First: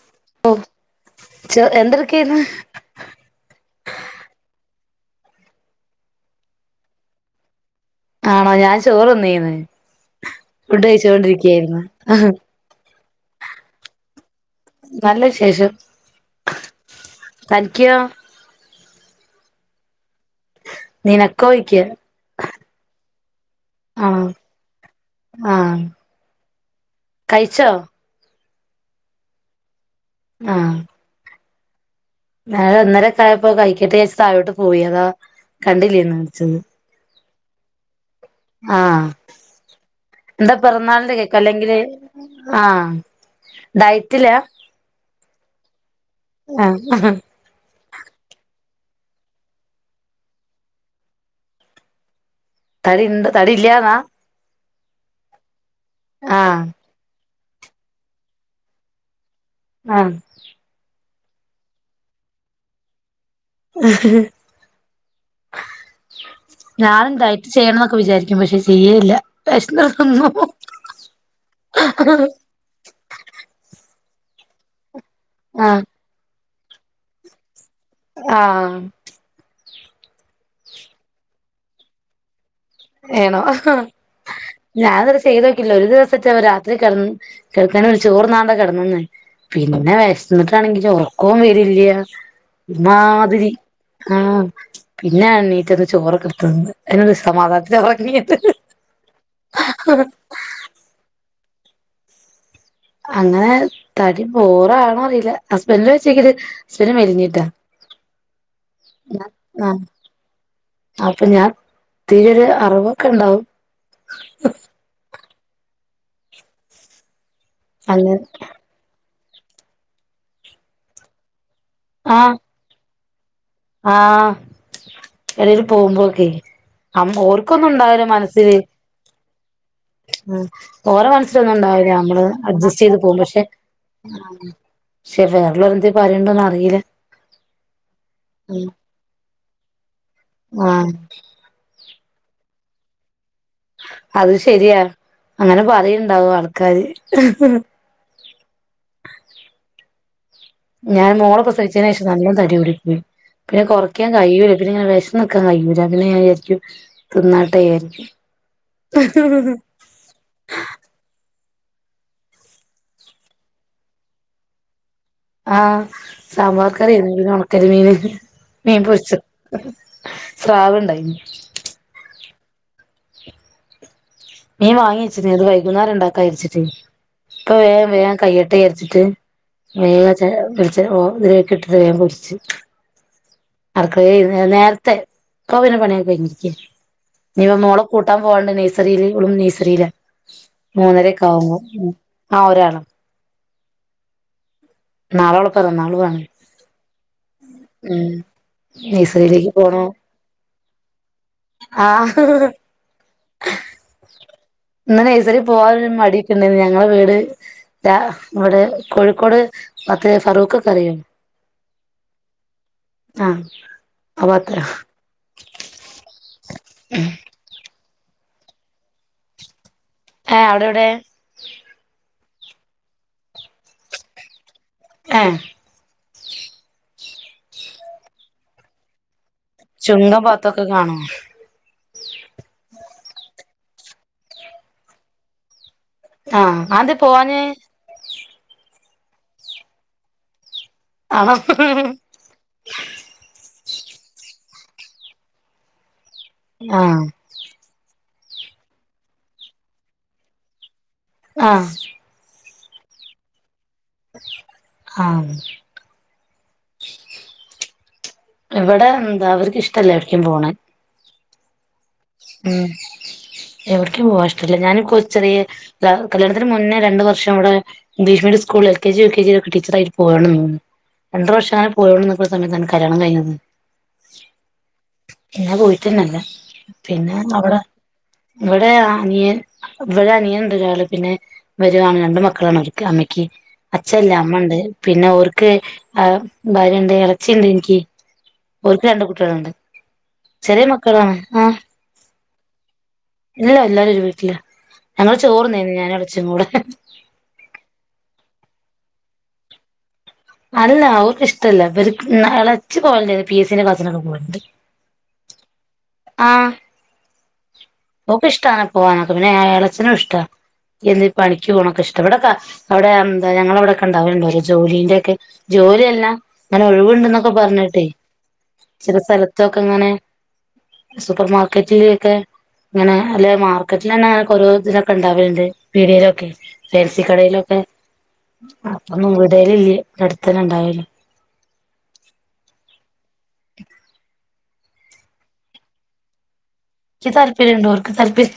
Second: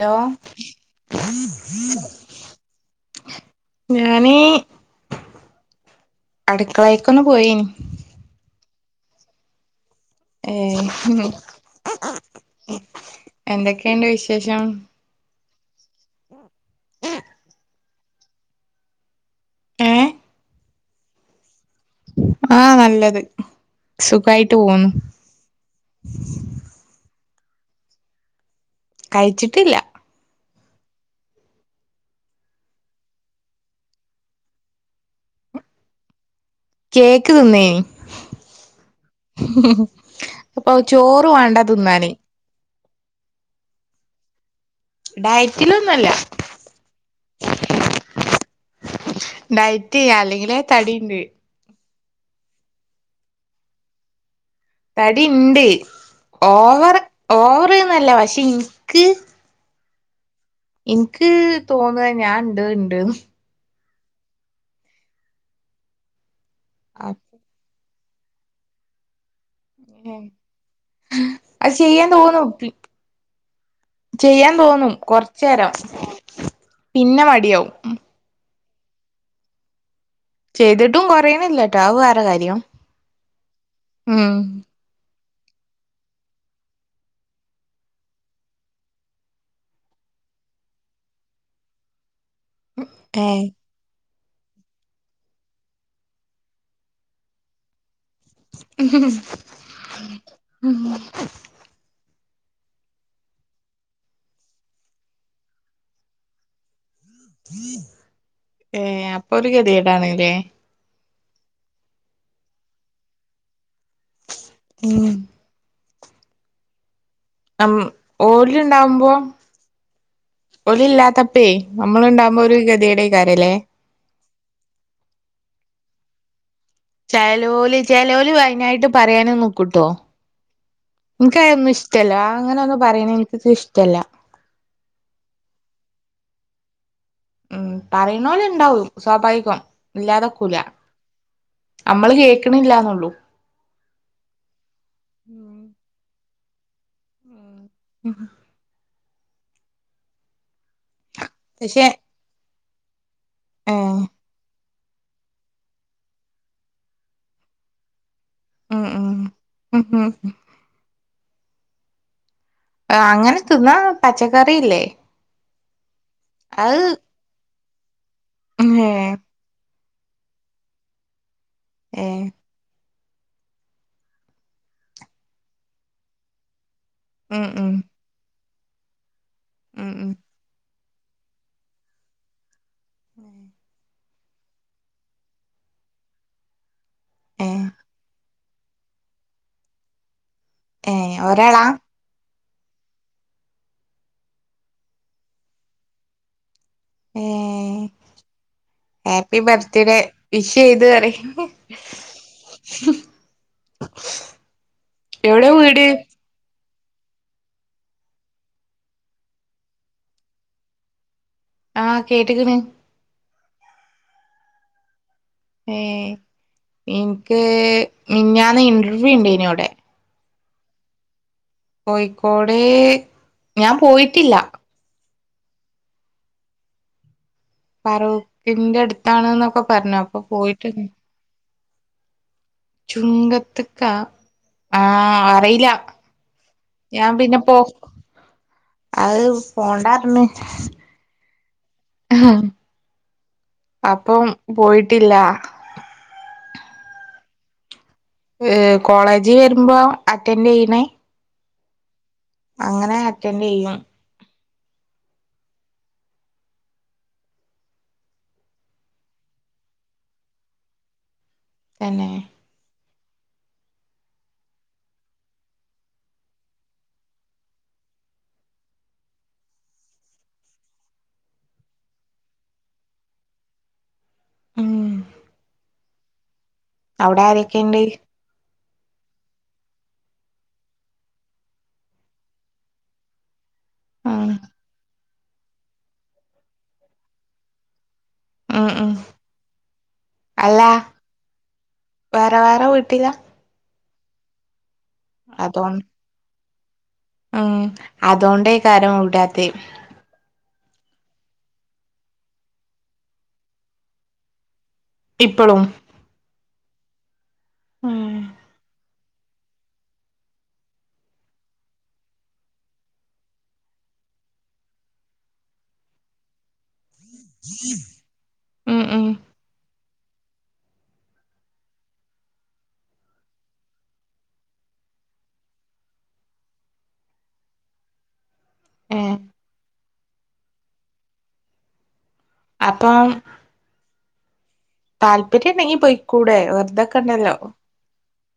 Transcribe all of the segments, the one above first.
Hello ഓ ചോ എന്തെടുക്കായിരുന്നു ഞാനീ അടുക്കളേക്കൊന്ന് പോയീനി ആണോ ഞാൻ ചോറ് തിന്നീന്ന്. ഏയ് എന്തൊക്കെയുണ്ട് വിശേഷം? നല്ല വിശേഷം. തനിക്കോ? ഏഹ് നിനക്കോയ്ക്കാ ആഹ് നല്ലത്. ആഹ് സുഖായിട്ട് പോകുന്നു. ആഹ് കഴിച്ചോ? കഴിച്ചിട്ടില്ല. ആഹ് ഞാൻ ഒന്നരക്കായപ്പോ കഴിക്കട്ടേ വിചാരിച്ച് താഴോട്ട് പോയി. അതാ കണ്ടില്ലേർന്ന് വിളിച്ചത്. കേക്ക് തിന്നേനി. ആഹ് എന്താ അപ്പൊ പിറന്നാളിന്റെ ചോറ് കേക്കോ. വേണ്ട അല്ലെങ്കില് തിന്നാന് ആഹ്. ഡയറ്റിലാ? ഡയറ്റിലൊന്നും അല്ല. ആഹ് ഡയറ്റ് ചെയ്യാ. അല്ലെങ്കിലേ തടിയുണ്ട്. തടിയുണ്ട്. തടി ഇല്ലാന്നാ. തടി ഉണ്ട്. ആഹ് ഓവർ ഓവർ ഒന്നും അല്ല. പക്ഷെ എനിക്ക് ആഹ് എനിക്ക് തോന്നുവേ ഞാൻ ഉണ്ട് ഉണ്ട് എന്ന്. ഞാൻ ഡയറ്റ്ചെയ്യണം എന്നൊക്കെ വിചാരി ക്കും. പക്ഷെ ചെയ്യലില്ല. അത് ചെയ്യാൻ തോന്നും. ചെയ്യാൻ തോന്നും കൊറച്ച നേേരം ആഹ് പിന്നെ മടിയവും ആ ചെയ്തിട്ടും കുറയണില്ലട്ടോ ആ വേറെ കാര്യം ഏനോ ഉം ഞാനൻ ത ചെയ്ത്തോക്കില്ല ഒരു ദിവസത്തെ അവ രാത്രി കടന്ന കിടക്കാന ഒരു ചോറ് നാണ്ട കിന്നെ പിന്നെ വശന്നിട്ടാണെങ്കിൽ ഓർക്കവും വരില്ല ഏ മാതിരി ആഹ പിന്നെണ്ണീറ്റ ഒന്ന് ചോറ്ൊ കെത്തുന്നത് അതിനൊ സമാധാനത്തി ഉറങ്ങിത് മ് അങ്ങനെ തടി പോോറാണോ അറിയില്ല ഹസ്ബൻഡില് വെച്ചേക്കല് ഹസ്ബന് മെലിഞ്ഞി് ഏ അപ്പൊ ഒരു ഗതി ആഹ് കേടാണല്ലേ അപ്പൊ ഞാൻ തീരെൊ ഒരു അറിവൊക്കെ ഉണ്ടാവും മ് അങ്ങനെ ഒല ഉണ്ടാവുമ്പോ ഒല ഇില്ലാത്ത അപ്പേ നമ്മളുണ്ടാവുമ്പോ ഒരു ഗതിയുടെയും കാര്യം അല്ലേ ആഹ ഇടൽ പോകുമ്പോൊക്കെ ചലോലി ചലോലി അതിനനായിട്ട് പറയാനും നോക്കൂട്ടോ ആ ഓരോ മനസ്സിലൊന്നും ഉണ്ടാവില്ല നമ്മള് അങ്ങനെ ഒന്നും അഡ്ജസ്റ്റ് ചെയ്ത് പറയണ പോകും പക്ഷെ എനിക്ക് ഇഷ്ടല്ല പക്ഷെ വേറെളവരെ എന്തും പറയണ്ടന്ന് അറിയില്ല ഉം പറയുന്നല ഉണ്ടാവും സ്വാഭാവികം ഇല്ലാതക്കൂല ആഹ് നമ്മള് കേൾക്കണില്ലന്നുള്ളൂ അത് ശരിയാ അങ്ങനെ പറയണ്ടാവും ആൾക്കാാര് മ് ഞാൻ മോളെ പക്ഷെ പ്രസവിച്ചതിനന് ശേഷം നല്ല തടി കുടിക്ക പിന്നെ ഏഹ് കുറയ്ക്കാൻ കഴിയൂല്ല പിന്നെ ഇങ്ങനെ വിശക്കാൻ കഴിയൂല്ല പിന്നൊയിരിക്കും തിുന്നാട്ട ആായിരിക്കും ആ ആ മ് അങ്ങനെ തിന്നാ പച്ചക്കറില്ലേ ആഹ സാമ്പാർ കറിിയന്ന പിന്നെ ഉണക്കരി മീന് മീൻ ഏ പൊരിച്ച സ്രാവണ്ടായിന് ഏഹ് മീൻ വാങ്ങിച്ചിനീ അത് വൈകുന്നേരം ഉണ്ടാക്കാ ഇരിച്ചിട്ട് ഉം ഇപ്പ വേ ഉം വേഗം കയ്യട്ടെ ആരിച്ചിട്ട് ഉം ഉം ട്ട് വേഗ പി ഓ ഇതിലൊക്കെ ഇട്ടി തേൻ പൊരിച്ച് ആർക്ക നേരത്തെ കോവിന പണിയ കഴിഞ്ഞിരിക്ക ഏ ഇീവ മോള കൂട്ടാം പോണ്ട നഴ്സറിൽ ഉളും നഴ്സറിയില ഏ മൂന്നരൊക്കെ ആാവുമ്പോ ഒരാളാ ആഹ് ഒരാള നാളെോള പിറ നാളു വണ ഏ ഉം ഹാപ്പി നഴ്സറിയിലേക്ക് ബർത്ത് പോണോ ഡേ വിഷ് ചെയ്ത് പറി ആ [unintelligible] [unintelligible] ഇന്നനെ നൈർസരി പോകാനൊരു മടിയക്ക ഉണ്ടന്ന് ഞങ്ങളെ വീട് ഇവിടെ കോഴിക്കോട് മറ്റേ ഫറൂഖ് കറിയോ ആഹ് കേട്ടക്കണ ആഹ് അവത്ര ഏഹ് എനിക്ക് ഞാന്ന് ഇന്റർവ്യൂ ഉണ്ട് ഇതിനോടെ ആഹ് അവിടെ എവിടെ കോഴിക്കോട് ഞാൻ പോയിട്ടില്ല ഏഹ് ഫറവക്കിന്റെ അടുത്താണ്ന്നൊക്കെ പറഞ്ഞു അപ്പൊ ചുങ്കം ഭാഗത്തൊക്കെ പോയിട്ട കാണോ ചുങ്കത്തക്ക ആഹ് അറിയില്ല ആഹ് അത് ഞാൻ പിന്നെ പോവാന് പോ അത് പോണ്ടാ പറഞ്ഞ് ആണോ [unintelligible] [unintelligible] അപ്പം പോയിട്ടില്ല ആഹ് ഏഹ് കോളേജി വരുമ്പോ അറ്റൻഡ് യ്യണേ ആഹ് അങ്ങനെ അറ്റൻഡ് യ്യും ആഹ് ഇവിടെ എന്താ അവർക്ക് ഇഷ്ടല്ല എവടേക്കും പോണെ തന്നെ ഉം എവിടക്കും പോവാ ഇഷ്ടല്ല ഞാനക്കൊച്ചെറിയ ഞാൻ കല്യാണത്തിന് മുന്നേ രണ്ടു വർഷം ഇവടെ ഇഗ്ലിഷ് മീഡിയ സ്കൂളില് L K G, U K G ഒക്ക ടീച്ചർ ആയി പോണം രണ്ടു വർഷങ്ങനെ പോണന്നക്കുന്ന സമയത്താണ് കല്ലാണം കഴിഞ്ഞത് ഉം പിന്നാ പോയിട്ടന്നല്ല പിന്നെ അവിടെ അവടെ ആരൊക്കെയുണ്ട് ഇവടെ അനിയൻ ഇവടെ അനിയനുണ്ടൊരാള് പിന്നെ വരികാണ് രണ്ട് മക്കളാണ് ഇവര്ക്ക് അമ്മയ്ക്ക് അച്ഛല്ല ഉം അമ്മ ഉണ്ട് പിന്നെ ഓർക്ക് ആഹ് ഭര്യയുണ്ട് ഇറച്ചിണ്ട് എനിക്ക് ഉം ഉം ഓരണ്ട് കുട്ടികളുണ്ട് അല്ല ചെറിയ മക്കളാണ് ആഹ് വേറെ വേറെ വീട്ടില ല്ലഎല്ലാരും ഒരു വീട്ടിലാ ഞങ്ങള് അതോ ചോർന്നേന്ന് ഞാനടച്ചും കൂടെ ഉം അതൊണ്ടേ കാര്യം ഇവിടാത്തെ അല്ല അവർക്ക് ഇഷ്ടല്ല അവര്ക്ക്ന്ന ഇളച്ചു പോണ്ട പി എസിന്റെ ക്ലാസ്സിനൊക്കെ പോയിണ്ട് ഇപ്പളും ആഹ് ഉം ഓക്കിഷ്ടാണ് പോവാനൊക്കെ പിന്നെ ഇളയച്ചനും ഇഷ്ടാ എന്നീ പണിക്ക് പോണൊക്കെ ഇഷ്ടാ ഇവടെക്ക അവിടെ എന്ത ഞങ്ങളവിടെക്കണ്ടാവലുണ്ടോ ഒരു ജോലീന്റെക്കെ ജോലിയല്ല അങ്ങനെ ഒഴിവുണ്ടന്നൊക്കെ പറഞ്ഞിട്ടെ ഉം ചില ഉം സ്ഥല തൊക്കെങ്ങനെ സൂപ്പർ മാർക്കറ്റിലൊക്കെ ഇങ്ങനെ അല്ല മാർക്കറ്റിൽ തന്നെ ഓരോ ഇതിലൊക്കെ ഉണ്ടാവലുണ്ട് പീടികയിലൊക്കെ ജേഴ്‌സിക്കടയിലൊക്കെ അപ്പൊന്നും ഏഹ് ഇവടേലില്ല അടുത്തന്നെ ഉണ്ടായല്ല അപ്പം താല്പര്യണ്ടെങ്കി പൊയ്ക്കൂടെ വെർതെ ക്കി താല്പര്യണ്ട് ഓർക്ക് താല്പര്യ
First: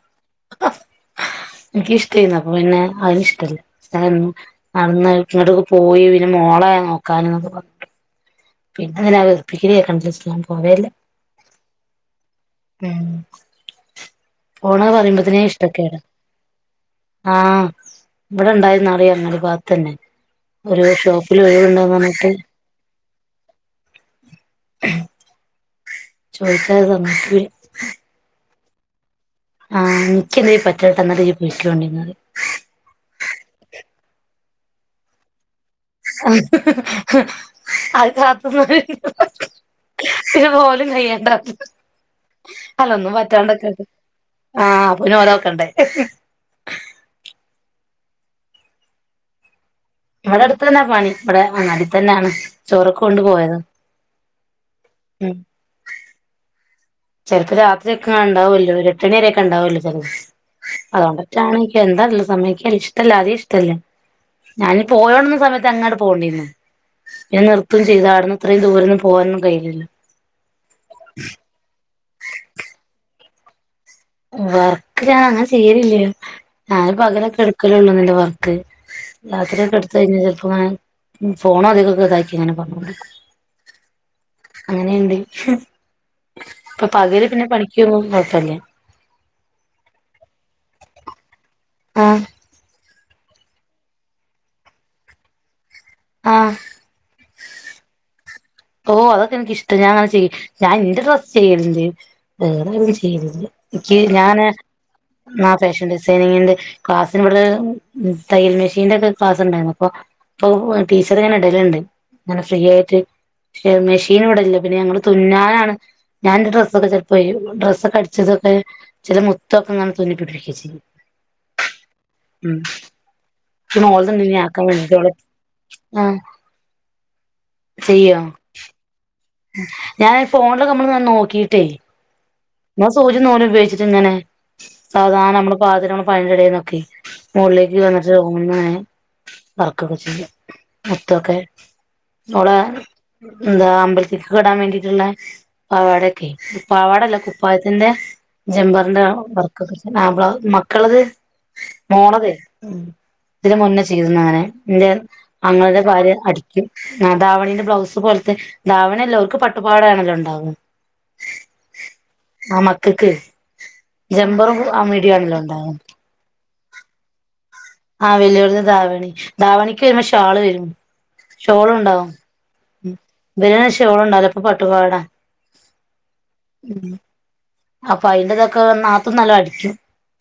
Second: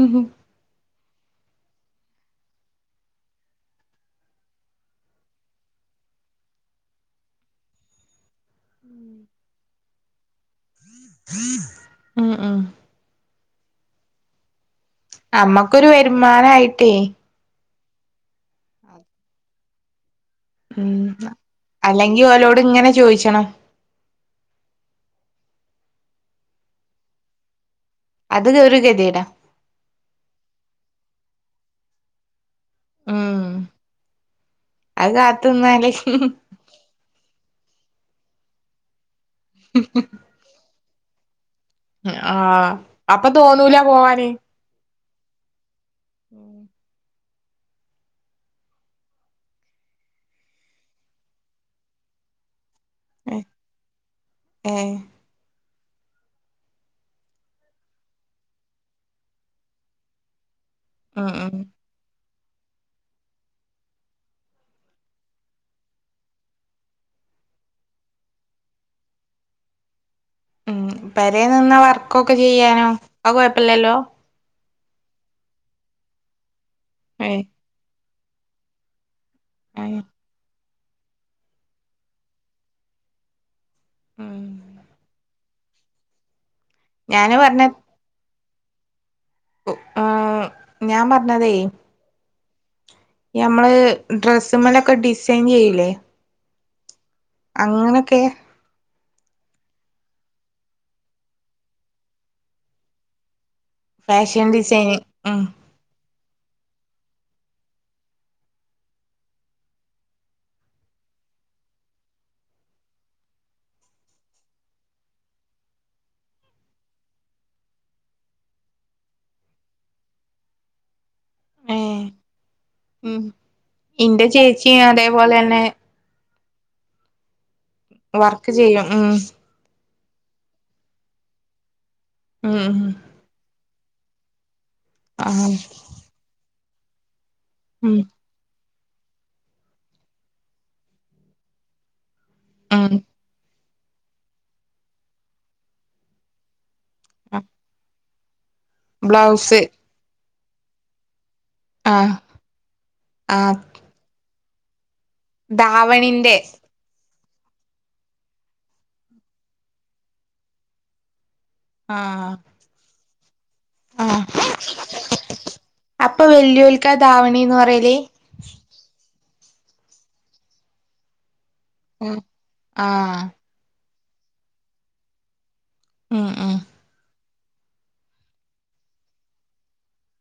ഹ് ഹും ഇൻക്ക് ഇഷ്ടേന്നു അപ്പൊ പിന്നെ അവന് ഇഷ്ടല്ല ഞാനും അന്ന് ഇങ്ങട്ടേക്ക് പോയി വെരും മോളെ നോക്കാനാന്നൊക്കെ പർഞ്ഞ് പിന്നങ്ങനെ വെർപ്പിക്കല് കേക്കണ്ട ച്ച്ട്ട് ഞാൻ പോവേല്ല ഉം പോണ പറിമ്പ ത്ത്നേ അമ്മക്കൊരു ഇഷ്ടക്കേടാ. വരുമാനായിട്ടേ ആഹ് ഇവടെണ്ടായുന്നറിയ അങ്ങടി പാത്തന്നെ ഒരു ഷോപ്പ്ല് ഒഴിവണ്ടന്ന് പർഞ്ഞ്ട്ട് ഇവടങ്ങനെ ചോയിച്ചണം? ചോയിച്ചാ അത് സമ്മതിക്കൂലേ. അത്ഗ് ഒരു ഗതിടാ ആഹ് ഇൻക്കന്തേലും പറ്റാത്തന്നത് പൊയ്ക്കൊണ്ടി ന്നറിം. ഉം അഹ് കാത്ത്ന്നാല് അഹ് കാത്ത് ന്നാല് [inaudible] ഇതുപോലും ചെയ്യണ്ട ആഹ് അപ്പ തോന്നൂല പോവാന്. ആഹ് പുനാലോക്കണ്ടേ ഉം ഇവടട്ത്തന്നെ പണി ഇവടെ അങ്ങാടിത്തന്നാണ് ചോറ് കൊ കൊണ്ടു പോയത ഏ ഉം ചേലപ്പോ രാത്രിയക്കെണ്ടാവുല്ലോ ഒരു എട്ട് ണി വരേ ക്കെ ണ്ടാവല്ലോ ചെലേത്. അതോണ്ട ഉം ഉം ക്കാണ് എന്താ ല്ല് സമ്മയ്ക്കേ ടല്ല ആദ്യേ ഇഷ്ടല്ല ഞാന് പ്പൊ പോയോട്ന്ന് സമയത്ത് അങ്ങണ്ട് പോണ്ടിര്ന്നു. ഞാൻ നിർതേം ചെയ്താരുന്ന് ഇത്രേം ദൂരൊന്നും പോകാനും കയ്യ്ണ്ല്ലാ. ഉം പെരേ നിന്ന വർക്കൊക്കെ ചെയ്യാനോ അഹ് കൊഴപ്പല്ലല്ലോ? വർക്ക് ഞാ അങ്ങനെ ചെയ്യലില്ല ഞാൻ പകലൊക്കെ ഏഹ് എടുക്കലള്ളൂന്നല്ലോ വർക്ക് രാത്രിയാണ്ട് എട്ത്ത് കഴിഞ്ഞാ ചെൽപ്പോ ഫോണോ [unintelligible] താക്കി ഇങ്ങനെ പറഞ്ഞോണ്ട്ക്കും. അങ്ങനെ ണ്ട് പ്പ പകല് ഞാന് പിന്നെ പറഞ്ഞ പണിക്ക് വും കൊഴപ്പല്ല. ആഹ് ഞാൻ പറഞ്ഞതേ ആഹ് ഞമ്മള് ഡ്രസ്സ് മലക്കെ ഡിസൈൻ യ്യ്ലേ? ആഹ് അങ്ങനെയൊക്കെ ഓ അതൊക്കെ ൻക്ക് ഇഷ്ട ഞാ ചെയ്യ ഞാൻ ന്റെ ഡ്രസ്സ് ചെയ്യല്ണ്ട് വേറെ [unintelligible] ചെയ്യല് ല്ല. ക്കി ഞാന് ഫാഷൻ ഡിസൈന് ഉം ന്ന ഫേഷൻ ഡി ട്രെയിനിങ്ങിന്റെ ക്ലാസ്സ്ന് ഇവട് ന്ന് തയ്യൽ മെഷീന്റെ ഒക്കെ ക്ലാസ് ണ്ടായിരുന്നു അപ്പൊ പ്പൊ ടീച്ചർ ഇങ്ങനെ ഇടല്ണ്ട് ങ്ങനെ ഫ്രീ ആയിട്ട്. ക്ഷെ മെഷീൻ ഇവിടെല്ല പിന്നെ ഞങ്ങള് തുന്നാനാണ് ഞാൻന്റെ ഡ്രസ്സക്കെ ചെൽപ്പേ ഡ്രസ്സക്കെ അടിച്ചതൊക്കെ ചെല മുത്തൊക്കെങ്ങനെ തുന്നി പിടിപ്പിക്ക ചെയ്യും. ഏഹ് ഉം ഉം പിന്നെ ഓള്തെണ്ട് ഇന്റെ ഞ്ഞ് ആക്കാൻ ചേച്ചി [unintelligible] ഓള് അതേപോലെ തന്നെ ആഹ് പ്പ വർക്ക് ചെയ്യോ? ആഹ് ഞാൻ ഫോൺലൊക്കെ നമ്മൾ നോക്കിട്ടേ ഉം സൂചിം നൂലും ഉപയോഗിച്ചിട്ട് ഇങ്ങനെ സാധാരണ ആഹ് നമ്മള് ഉം [unintelligible] ക്കെ [unintelligible] വർക്കൊക്കെ ചെയ്യും മുത്തൊക്കെ [unintelligible] ഉം ന്താ അമ്പൽ ത്തില് ഇടാൻ വേണ്ടിട്ട് ള്ളേ പാവാടൊക്കെ പാവാടല്ല കുപ്പായത്തിന്റെ ജമ്പ എന്താ ബ്ലൗസ് വർക്കൊ ആ ബ്ലൗ മക്കളത് ആഹ് മോളത് ഇതിന് ആഹ് മുന്നേ ചെയ്ത്ണ് അങ്ങനെ ഇന്റെ അങ്ങനെത്തെ കാര്യം ധാവണിന്റെ അടിക്കും ആ ധാവണീന്റെ ബ്ലൗസ് പോലത്തെ ധാവണി അല്ല ഓല്ക്ക്‌ പട്ടുപാവാട ആണല്ലോ ഉണ്ടാവുക ആഹ ആ മക്കക്ക് ജമ്പറും ആ മിടിം ആണല്ലോ ഇണ്ടാവ അപ്പൊ വല്ല്യോല്ക്കാ ധാവണീ എന്ന് പറ ആഹ വല്ല്യോര്ത് ധാവണി ധാവണിക്ക് വരുമ്പോ ഷാള് വരും ഷോളും ഉണ്ടാവും ഉം ആഹ് ഇവരെതിന് ഷോൾ ഉണ്ടാവൂല്ലാ അപ്പൊ പട്ടുപാവാട ഉം അപ്പൊ അയിന്റെതൊക്കെ നാത്തുൻ നല്ലം അടിക്കും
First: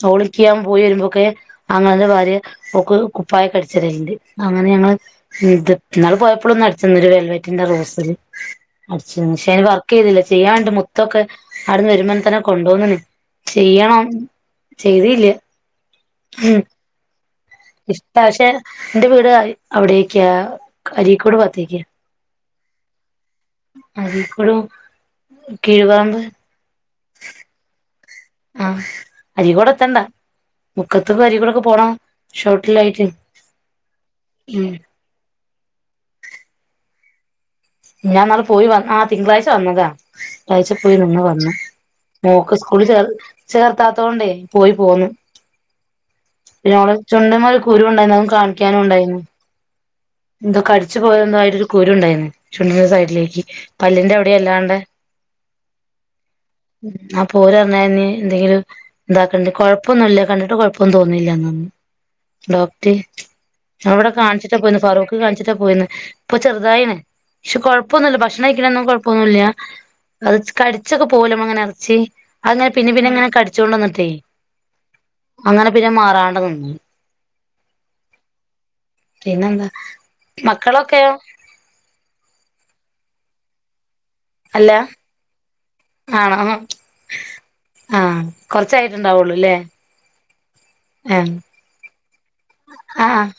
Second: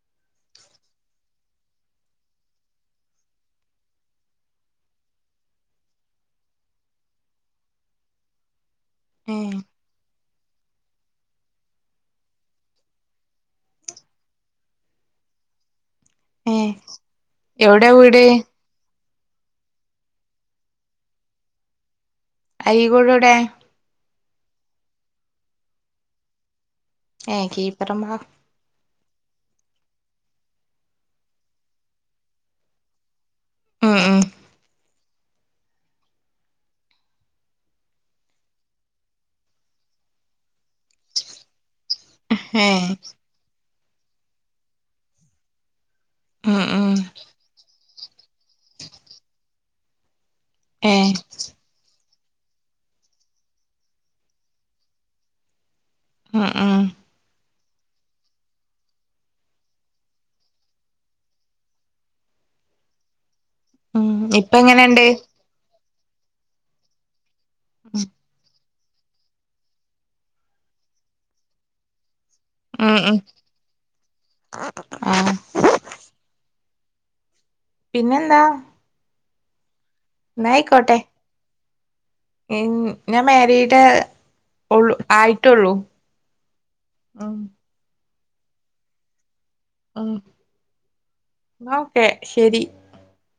ഓള് ഇന്കി ഞാൻ പോയി വരുമ്പോക്കെ ആങ്ങളേന്റെ ഭാര്യ ഓൾക്ക് കുപ്പായം ഒക്കെ അടിച്ച് തെരല് ഇണ്ട് അങ്ങനെ ഞങ്ങള് ഇന്നാള് പോയപ്പൊളും ഒന്ന് അടിച്ച് തന്ന് ഒരു വെൽവെറ്റിന്റെ റോസ് അടിച്ചന്ന് പക്ഷെ ഏഹ് അയിന് വർക്ക് ചെയ്തില്ല ചെയ്യാണ്ട് മുത്തൊക്കെ അവിടുന്ന് വരുമ്പോ തന്നെ കൊണ്ടോന്ന്ണ് ചെയ്യണം ചെയ്തില്ല ഏഹ് എവിടെയാ ഇഷ്ട വീട് പക്ഷെ എന്റെ വീട് അവിടേക്കാ അരീക്കോട് ഭാത്തേക്കാ അരീക്കോട് എവിടെ അരികോട് കീഴ്‌ പറമ്പ് ഏഹ് കീഴ്‌പറമ്പാ ആഹ അരീക്കോടെത്തണ്ട മുക്കത്തിന്ന് അരിക്കൂടെ ഒക്കെ പോണ ഷോട്ടിലായിട്ട് ഉം ഞാൻ ഇന്നാള് പോയി വന്ന ആഹ് തിങ്കളാഴ്ച വന്നതാ തിങ്കളാഴ്ച പോയി നിന്ന് വന്ന് മോക്ക് സ്കൂളി ഏഹ് ചേർ ചേർത്താത്തോണ്ടേ പോയി പോന്നു ഉം പിന്നെ ഉം ഓളെ ചുണ്ട്മ്മെ ഒരു കുരു ഉണ്ടായിര്ന്നു അതും കാണിക്കാനും ഇണ്ടായിരുന്നു എന്തോ കടിച്ചു ഏഹ് പോയെന്തോ ആയിട്ടൊരു കുരു ഇണ്ടേന്ന് ചുണ്ടിന്റെ സൈഡിലേക്ക് പല്ലിന്റെ അവിടേം അല്ലാണ്ടെ ഉം ഉം അപ്പൊ ഓരറിഞ്ഞ് അയിനി എന്തെങ്കിലും ഇന്താക്കണ്ടെ കൊഴപ്പമൊന്നും ഇല്ല കണ്ടിട്ട് കുഴപ്പൊന്നും തോന്ന്ണില്ല പറഞ്ഞ് ഡോക്ടർ ഞാൻ ഉം ഇവിടെ ഇപ്പ കാണിച്ചിട്ടാ പോയിന്ന് എങ്ങനെണ്ട് ഫറൂഖ് കാണിച്ചിട്ടാ പോയിന്ന് ഇപ്പൊ ചെറുതായിണ് പക്ഷെ കുഴപ്പൊന്നുമില്ല ഭക്ഷണം കഴിക്കണെനൊന്നും കുഴപ്പൊന്നുമില്ല അത് കടിച്ചൊക്കെ പോവുലെ നമ്മ ഇങ്ങനെ ഇറച്ചി അത്‌ ഇങ്ങനെ പിന്നെം ഉം പിന്നെം ഉം ഇങ്ങനെ കടിച്ചോണ്ട് നിന്നിട്ടേ ആഹ് അങ്ങനെ പിന്നെ മാറാണ്ട് നിന്നു പിന്നെന്താ പിന്നെന്താ എന്നാ ആയിക്കോട്ടെ മക്കളൊക്കെയൊ ഞാൻ മാരീഡ് അല്ല ഒള്ളു ആയിട്ടുള്ളൂ ആണോ ഉം ആഹ് കൊറച്ചായിട്ട് ഉണ്ടാവുള്ളൂല്ലേ ഉം ഇന്നാ ഓക്കെ ശെരി ആഹ്